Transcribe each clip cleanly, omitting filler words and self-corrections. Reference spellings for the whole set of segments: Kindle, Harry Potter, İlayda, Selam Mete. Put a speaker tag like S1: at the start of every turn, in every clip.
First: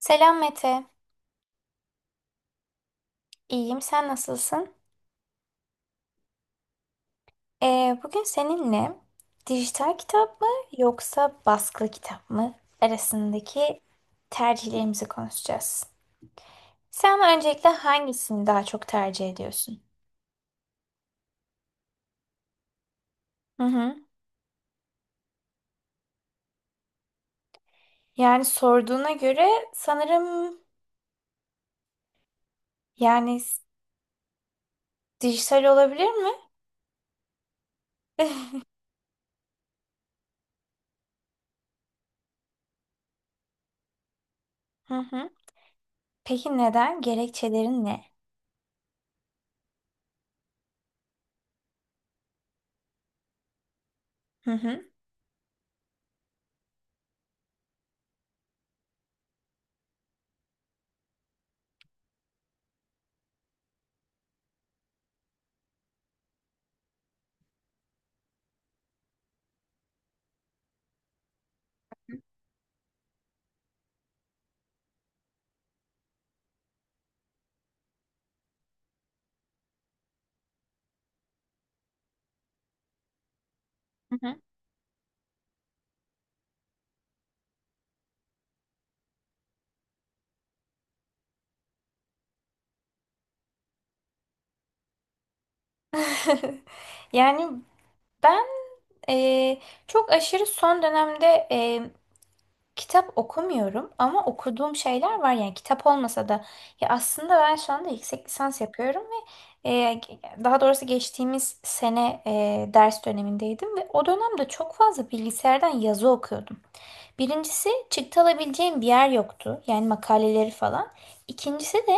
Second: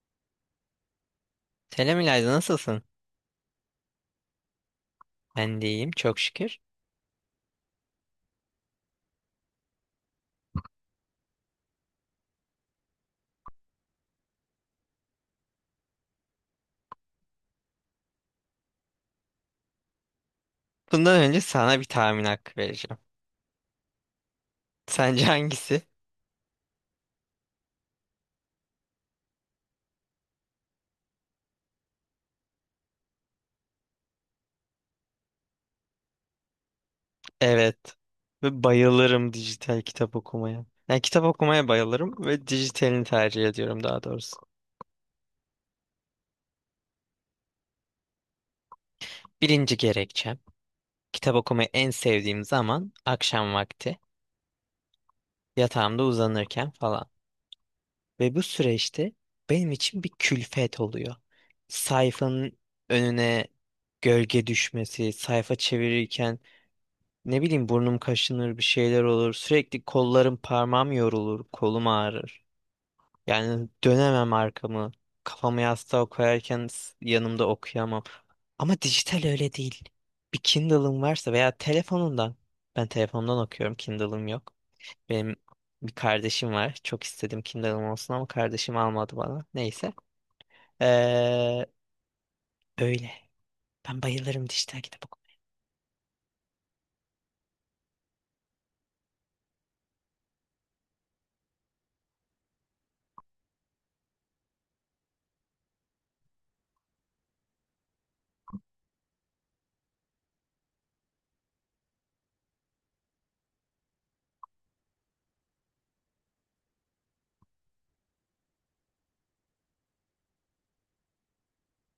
S1: Selam Mete.
S2: Selam İlayda, nasılsın?
S1: İyiyim, sen nasılsın?
S2: Ben de iyiyim, çok şükür.
S1: Bugün seninle dijital kitap mı yoksa baskılı kitap mı arasındaki tercihlerimizi konuşacağız. Sen öncelikle hangisini daha çok tercih ediyorsun?
S2: Bundan önce sana bir tahmin hakkı vereceğim.
S1: Hı hı.
S2: Sence hangisi?
S1: Yani sorduğuna göre sanırım yani s- dijital olabilir mi?
S2: Evet. Ve bayılırım dijital kitap okumaya. Yani kitap okumaya bayılırım ve dijitalini tercih ediyorum, daha doğrusu.
S1: Hı hı. Peki neden? Gerekçelerin ne?
S2: Birinci gerekçem. Kitap okumayı en sevdiğim zaman akşam vakti.
S1: Hı hı.
S2: Yatağımda uzanırken falan. Ve bu süreçte benim için bir külfet oluyor. Sayfanın önüne gölge düşmesi, sayfa çevirirken, ne bileyim, burnum kaşınır, bir şeyler olur. Sürekli kollarım, parmağım yorulur. Kolum ağrır. Yani dönemem arkamı. Kafamı yastığa koyarken yanımda okuyamam. Ama dijital öyle değil. Bir Kindle'ın varsa veya telefonundan. Ben telefondan okuyorum.
S1: Hı
S2: Kindle'ım
S1: hı.
S2: yok. Benim bir kardeşim var. Çok istedim Kindle'ım olsun ama kardeşim almadı bana. Neyse. Ee, öyle. Ben bayılırım dijital kitap okumaya.
S1: Yani ben e, çok aşırı son dönemde kitap okumuyorum ama okuduğum şeyler var, yani kitap olmasa da. Ya aslında ben şu anda yüksek lisans yapıyorum ve e, daha doğrusu geçtiğimiz sene ders dönemindeydim ve o dönemde çok fazla bilgisayardan yazı okuyordum. Birincisi çıktı alabileceğim bir yer yoktu, yani makaleleri falan. İkincisi de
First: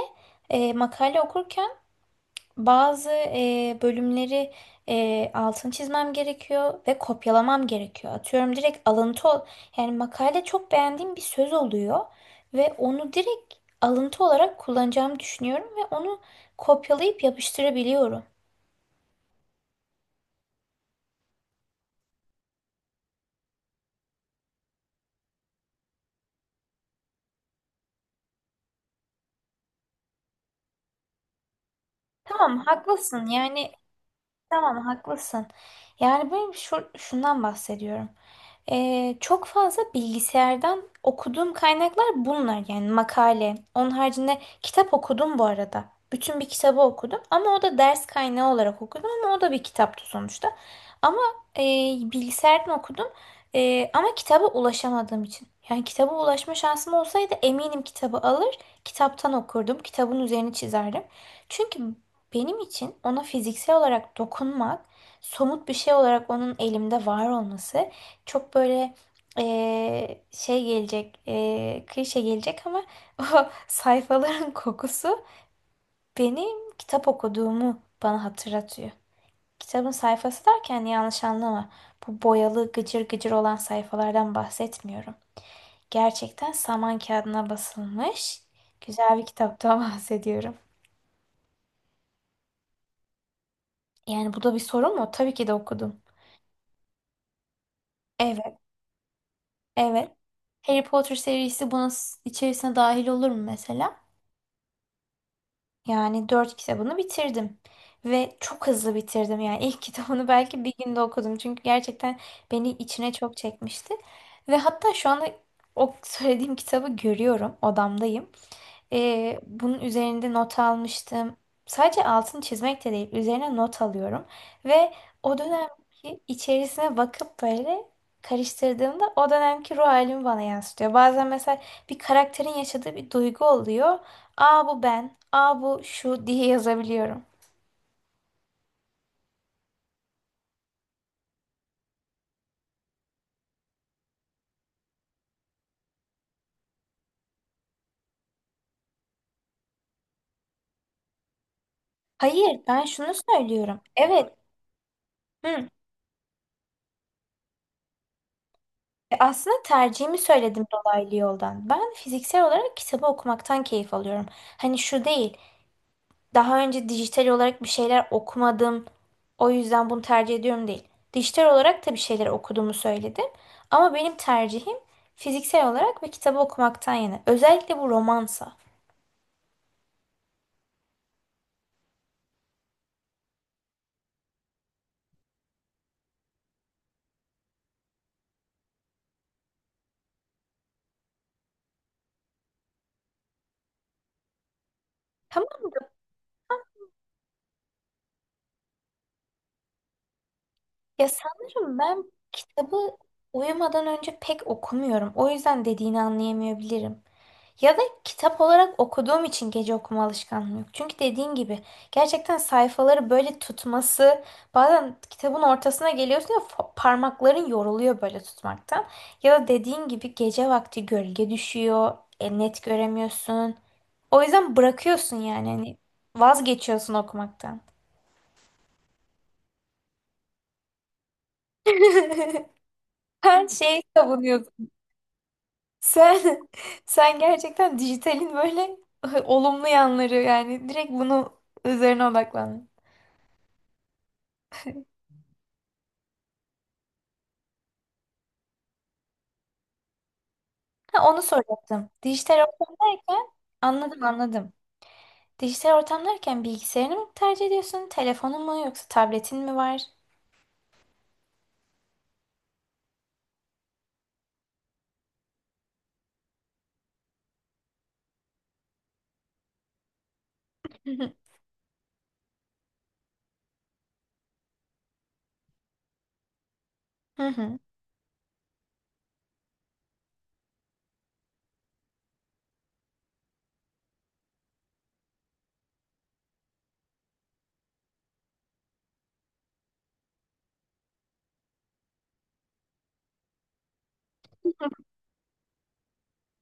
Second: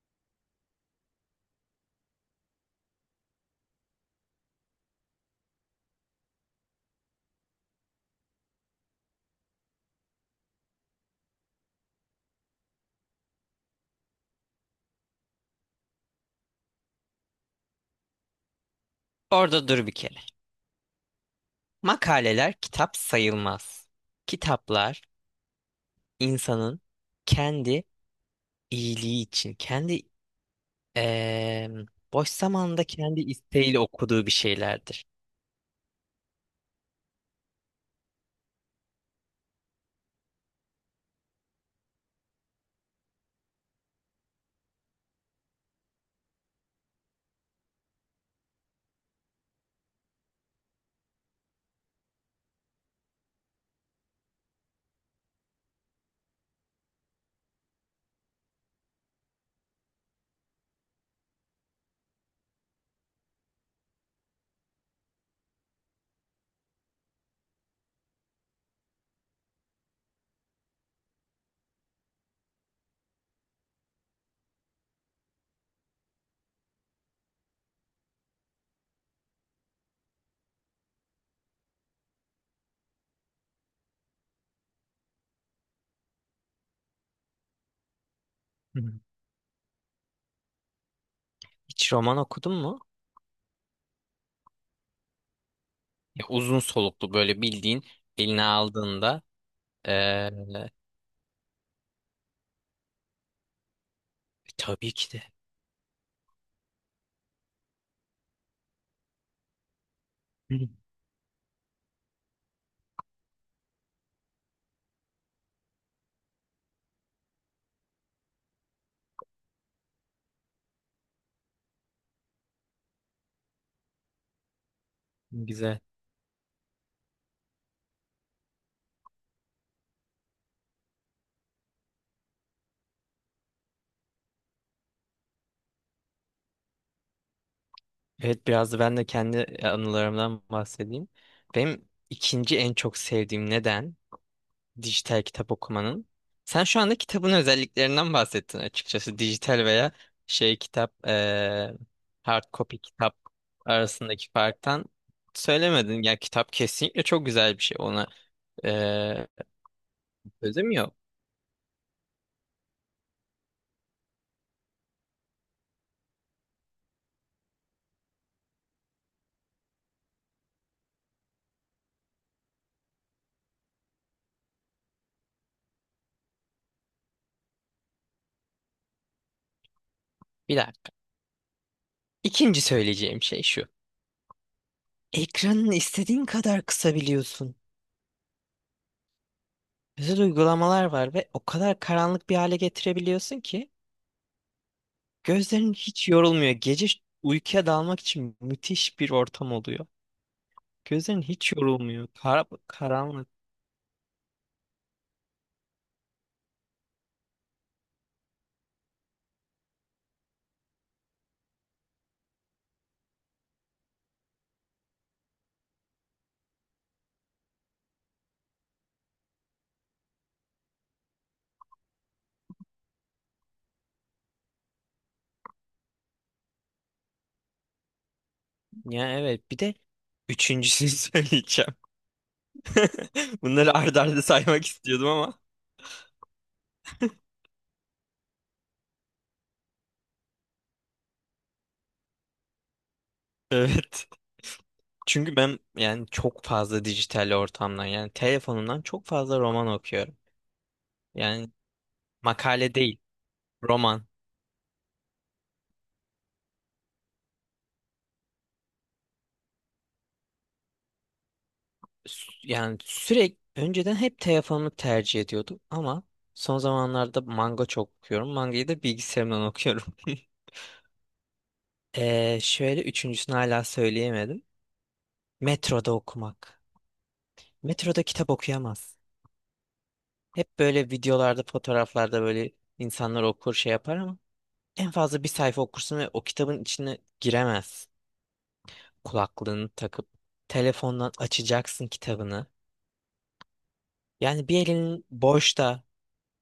S1: makale okurken bazı bölümleri altını çizmem gerekiyor ve kopyalamam gerekiyor. Atıyorum direkt yani makale çok beğendiğim bir söz oluyor ve onu direkt alıntı olarak kullanacağımı düşünüyorum ve onu kopyalayıp yapıştırabiliyorum.
S2: Orada dur bir kere. Makaleler kitap sayılmaz. Kitaplar insanın kendi iyiliği için, kendi eee, boş
S1: Tamam
S2: zamanında kendi
S1: haklısın, yani
S2: isteğiyle okuduğu bir
S1: tamam
S2: şeylerdir.
S1: haklısın. Yani benim şundan bahsediyorum. Çok fazla bilgisayardan okuduğum kaynaklar bunlar, yani makale. Onun haricinde kitap okudum bu arada. Bütün bir kitabı okudum ama o da ders kaynağı olarak okudum, ama o da bir kitaptı sonuçta. Ama e, bilgisayardan okudum. Ama kitaba ulaşamadığım için. Yani kitaba ulaşma şansım olsaydı eminim kitabı alır, kitaptan okurdum, kitabın üzerini çizerdim. Çünkü benim için ona fiziksel olarak dokunmak, somut bir şey olarak onun elimde var olması çok böyle, şey gelecek, klişe gelecek ama o sayfaların kokusu benim kitap okuduğumu bana hatırlatıyor. Kitabın sayfası derken yanlış anlama. Bu boyalı gıcır gıcır olan sayfalardan bahsetmiyorum. Gerçekten saman kağıdına basılmış
S2: Hı hı.
S1: güzel bir kitaptan bahsediyorum.
S2: Hiç roman okudun mu?
S1: Yani bu da bir sorun mu? Tabii ki de okudum.
S2: Ya, uzun soluklu, böyle bildiğin eline
S1: Evet,
S2: aldığında,
S1: evet.
S2: eee,
S1: Harry Potter serisi bunun içerisine dahil olur mu mesela?
S2: tabii ki de.
S1: Yani dört kitabını bitirdim. Ve çok hızlı bitirdim. Yani ilk kitabını
S2: Hı.
S1: belki bir günde okudum. Çünkü gerçekten beni içine çok çekmişti. Ve hatta şu anda o söylediğim kitabı görüyorum. Odamdayım. Bunun üzerinde not almıştım. Sadece altını çizmek de değil, üzerine not alıyorum. Ve o
S2: Güzel.
S1: dönemki içerisine bakıp böyle karıştırdığımda o dönemki ruh halimi bana yansıtıyor. Bazen mesela bir karakterin yaşadığı bir duygu oluyor. Aa bu ben, aa bu şu diye yazabiliyorum.
S2: Evet, biraz da ben de kendi anılarımdan bahsedeyim. Benim ikinci en çok sevdiğim neden dijital kitap okumanın. Sen şu anda kitabın özelliklerinden bahsettin açıkçası. Dijital veya şey kitap, hard
S1: Hayır,
S2: copy
S1: ben şunu
S2: kitap
S1: söylüyorum.
S2: arasındaki
S1: Evet,
S2: farktan
S1: hı.
S2: söylemedin. Ya kitap kesinlikle çok güzel bir şey. Ona eee
S1: Aslında tercihimi söyledim
S2: sözüm yok.
S1: dolaylı yoldan. Ben fiziksel olarak kitabı okumaktan keyif alıyorum. Hani şu değil, daha önce dijital olarak bir şeyler okumadım, o yüzden bunu tercih ediyorum değil. Dijital olarak da bir şeyler okuduğumu söyledim. Ama benim tercihim fiziksel olarak bir kitabı okumaktan yana. Özellikle bu romansa.
S2: Bir dakika. İkinci söyleyeceğim şey şu. Ekranını istediğin kadar kısabiliyorsun. Özel uygulamalar var ve o kadar karanlık bir hale getirebiliyorsun ki
S1: Tamam
S2: gözlerin
S1: da
S2: hiç yorulmuyor. Gece uykuya dalmak için müthiş bir ortam oluyor.
S1: ya
S2: Gözlerin hiç
S1: sanırım
S2: yorulmuyor.
S1: ben
S2: Kara,
S1: kitabı
S2: karanlık.
S1: uyumadan önce pek okumuyorum. O yüzden dediğini anlayamayabilirim. Ya da kitap olarak okuduğum için gece okuma alışkanlığım yok. Çünkü dediğin gibi gerçekten sayfaları böyle tutması, bazen kitabın ortasına geliyorsun ya parmakların yoruluyor böyle tutmaktan. Ya da dediğin gibi gece vakti gölge düşüyor, net göremiyorsun. O yüzden bırakıyorsun, yani hani vazgeçiyorsun okumaktan.
S2: Ya evet. Bir de üçüncüsünü söyleyeceğim.
S1: Ben
S2: Bunları
S1: şey
S2: arda arda
S1: savunuyordum.
S2: saymak istiyordum ama.
S1: Sen sen gerçekten dijitalin böyle olumlu yanları, yani direkt bunu üzerine odaklan.
S2: Evet. Çünkü ben, yani, çok fazla dijital ortamdan, yani telefonumdan çok fazla roman okuyorum.
S1: Ha, onu
S2: Yani
S1: soracaktım. Dijital
S2: makale değil,
S1: ortamdayken, anladım
S2: roman.
S1: anladım. Dijital ortamdayken bilgisayarını mı tercih ediyorsun? Telefonun mu, yoksa tabletin mi var?
S2: Yani sürekli önceden hep telefonumu tercih ediyordum ama son zamanlarda manga çok okuyorum. Mangayı da bilgisayarımdan okuyorum. Şöyle, üçüncüsünü hala söyleyemedim. Metroda okumak.
S1: Hı hı.
S2: Metroda kitap okuyamaz. Hep böyle videolarda, fotoğraflarda, böyle insanlar okur, şey yapar ama en fazla bir sayfa okursun ve o kitabın içine giremez. Kulaklığını takıp telefondan açacaksın kitabını. Yani bir elin boşta.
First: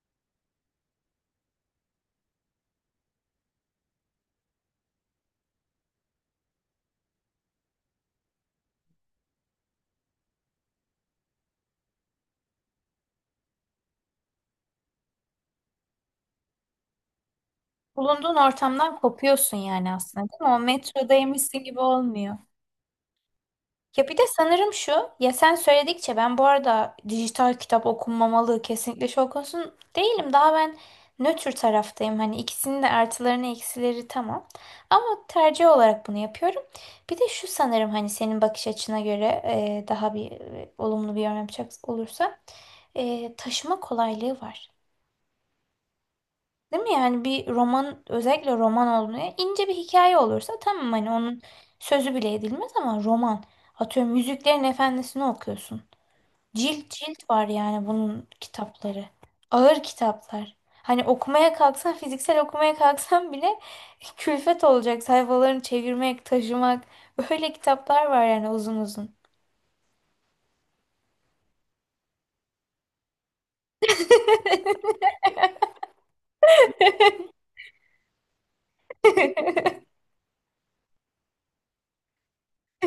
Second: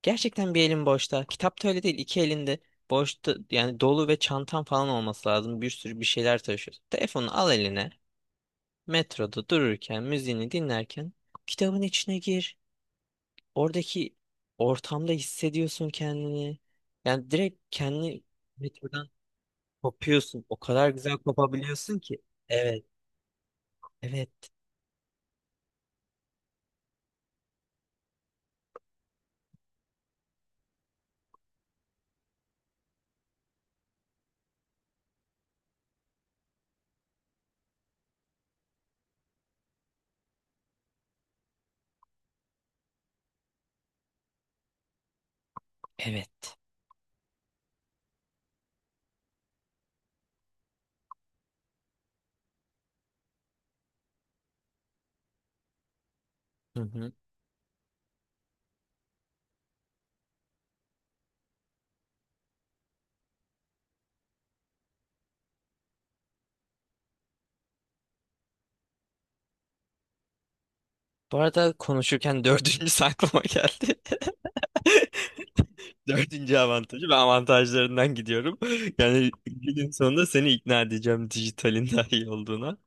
S2: Gerçekten bir elin boşta. Kitap da öyle değil. İki elinde boşta, yani dolu ve çantan falan olması lazım. Bir sürü bir şeyler taşıyorsun. Telefonu al eline. Metroda dururken, müziğini dinlerken kitabın içine gir. Oradaki ortamda hissediyorsun kendini. Yani direkt kendi
S1: Bulunduğun ortamdan
S2: metrodan
S1: kopuyorsun yani aslında, değil
S2: kopuyorsun.
S1: mi?
S2: O
S1: O
S2: kadar güzel
S1: metrodaymışsın gibi
S2: kopabiliyorsun ki.
S1: olmuyor.
S2: Evet,
S1: Ya bir de
S2: evet,
S1: sanırım şu, ya sen söyledikçe ben, bu arada dijital kitap okunmamalı kesinlikle şok konusun değilim. Daha ben nötr taraftayım. Hani ikisinin de artılarını eksileri tamam. Ama tercih olarak bunu yapıyorum. Bir de şu sanırım, hani senin bakış açına göre daha bir olumlu bir yorum yapacak olursa taşıma kolaylığı var.
S2: evet.
S1: Değil mi? Yani bir roman, özellikle roman olduğunda ince bir hikaye olursa, tamam hani onun sözü bile edilmez, ama roman. Atıyorum Yüzüklerin Efendisi'ni okuyorsun.
S2: Hı
S1: Cilt
S2: hı.
S1: cilt var yani bunun kitapları. Ağır kitaplar. Hani okumaya kalksan, fiziksel okumaya kalksan bile külfet olacak sayfalarını çevirmek, taşımak. Böyle kitaplar var yani, uzun uzun.
S2: Bu arada konuşurken dördüncü aklıma geldi. Dördüncü avantajı ve avantajlarından gidiyorum. Yani günün sonunda seni ikna edeceğim dijitalin daha iyi olduğuna.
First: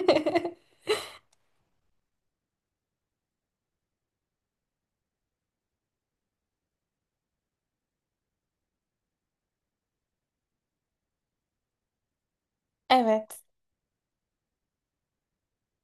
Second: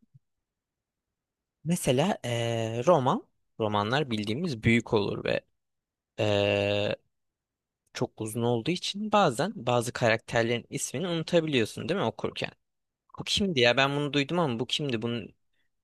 S2: Mesela romanlar bildiğimiz büyük olur ve eee çok uzun olduğu için bazen bazı karakterlerin ismini unutabiliyorsun, değil mi, okurken? Bu
S1: Evet.
S2: kimdi ya? Ben bunu duydum ama bu kimdi? Bunu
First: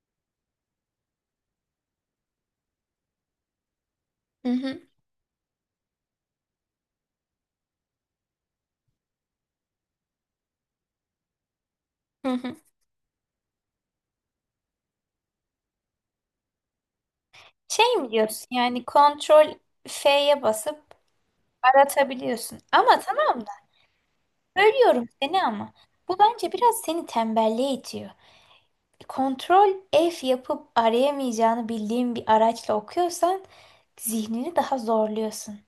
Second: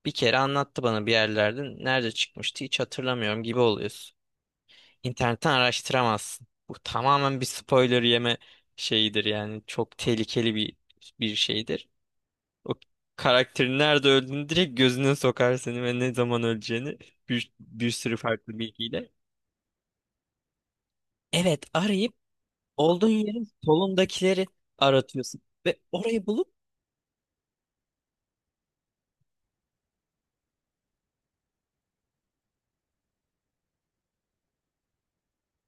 S2: bir kere anlattı bana bir yerlerde. Nerede çıkmıştı, hiç hatırlamıyorum gibi oluyorsun.
S1: Hı hı.
S2: İnternetten araştıramazsın. Bu tamamen bir spoiler yeme şeyidir yani. Çok tehlikeli bir şeydir.
S1: Hı hı.
S2: O karakterin nerede öldüğünü direkt gözüne sokar seni ve ne zaman öleceğini, bir
S1: Şey mi
S2: sürü
S1: diyorsun,
S2: farklı
S1: yani
S2: bilgiyle.
S1: kontrol F'ye basıp
S2: Evet, arayıp,
S1: aratabiliyorsun. Ama
S2: olduğun
S1: tamam
S2: yerin
S1: da
S2: solundakileri
S1: bölüyorum
S2: aratıyorsun.
S1: seni ama.
S2: Ve
S1: Bu
S2: orayı
S1: bence
S2: bulup
S1: biraz seni tembelliğe itiyor. Kontrol F yapıp arayamayacağını bildiğin bir araçla okuyorsan zihnini daha zorluyorsun.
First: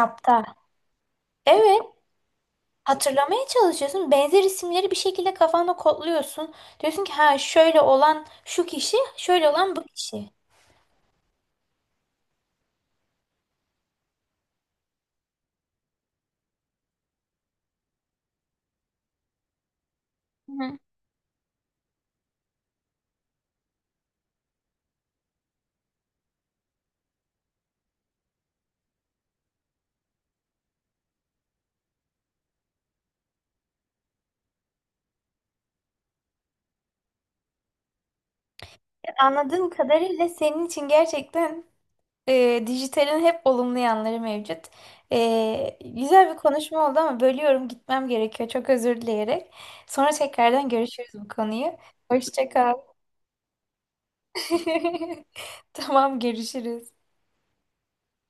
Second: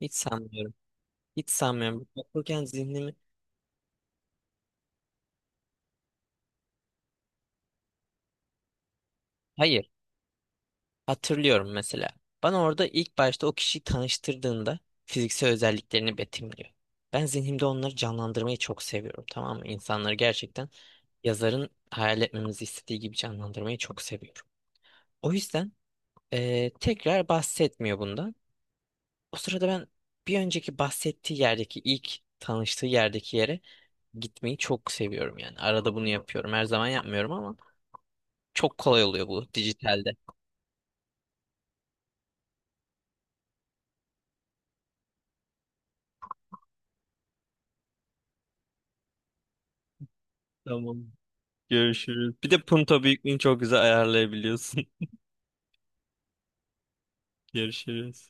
S2: hiç sanmıyorum. Hiç
S1: Evet.
S2: sanmıyorum. Okurken zihnimi...
S1: Hatırlamaya çalışıyorsun. Benzer isimleri bir şekilde kafanda kodluyorsun. Diyorsun ki ha, şöyle olan şu kişi, şöyle olan bu
S2: Hayır.
S1: kişi.
S2: Hatırlıyorum mesela. Bana orada ilk başta o kişiyi tanıştırdığında fiziksel özelliklerini betimliyor. Ben zihnimde onları canlandırmayı çok seviyorum. Tamam mı? İnsanları gerçekten
S1: Hı.
S2: yazarın hayal etmemizi istediği gibi canlandırmayı çok seviyorum. O yüzden tekrar bahsetmiyor bundan. O sırada ben bir önceki bahsettiği yerdeki ilk tanıştığı yerdeki yere gitmeyi çok seviyorum yani. Arada bunu yapıyorum. Her zaman yapmıyorum ama çok kolay oluyor bu
S1: Anladığım
S2: dijitalde.
S1: kadarıyla senin için gerçekten, dijitalin hep olumlu yanları mevcut. Güzel bir konuşma oldu ama bölüyorum, gitmem gerekiyor. Çok özür dileyerek. Sonra tekrardan
S2: Tamam.
S1: görüşürüz bu konuyu.
S2: Görüşürüz.
S1: Hoşça
S2: Bir de
S1: kal.
S2: punto büyüklüğünü çok güzel ayarlayabiliyorsun.
S1: Tamam, görüşürüz.
S2: Görüşürüz.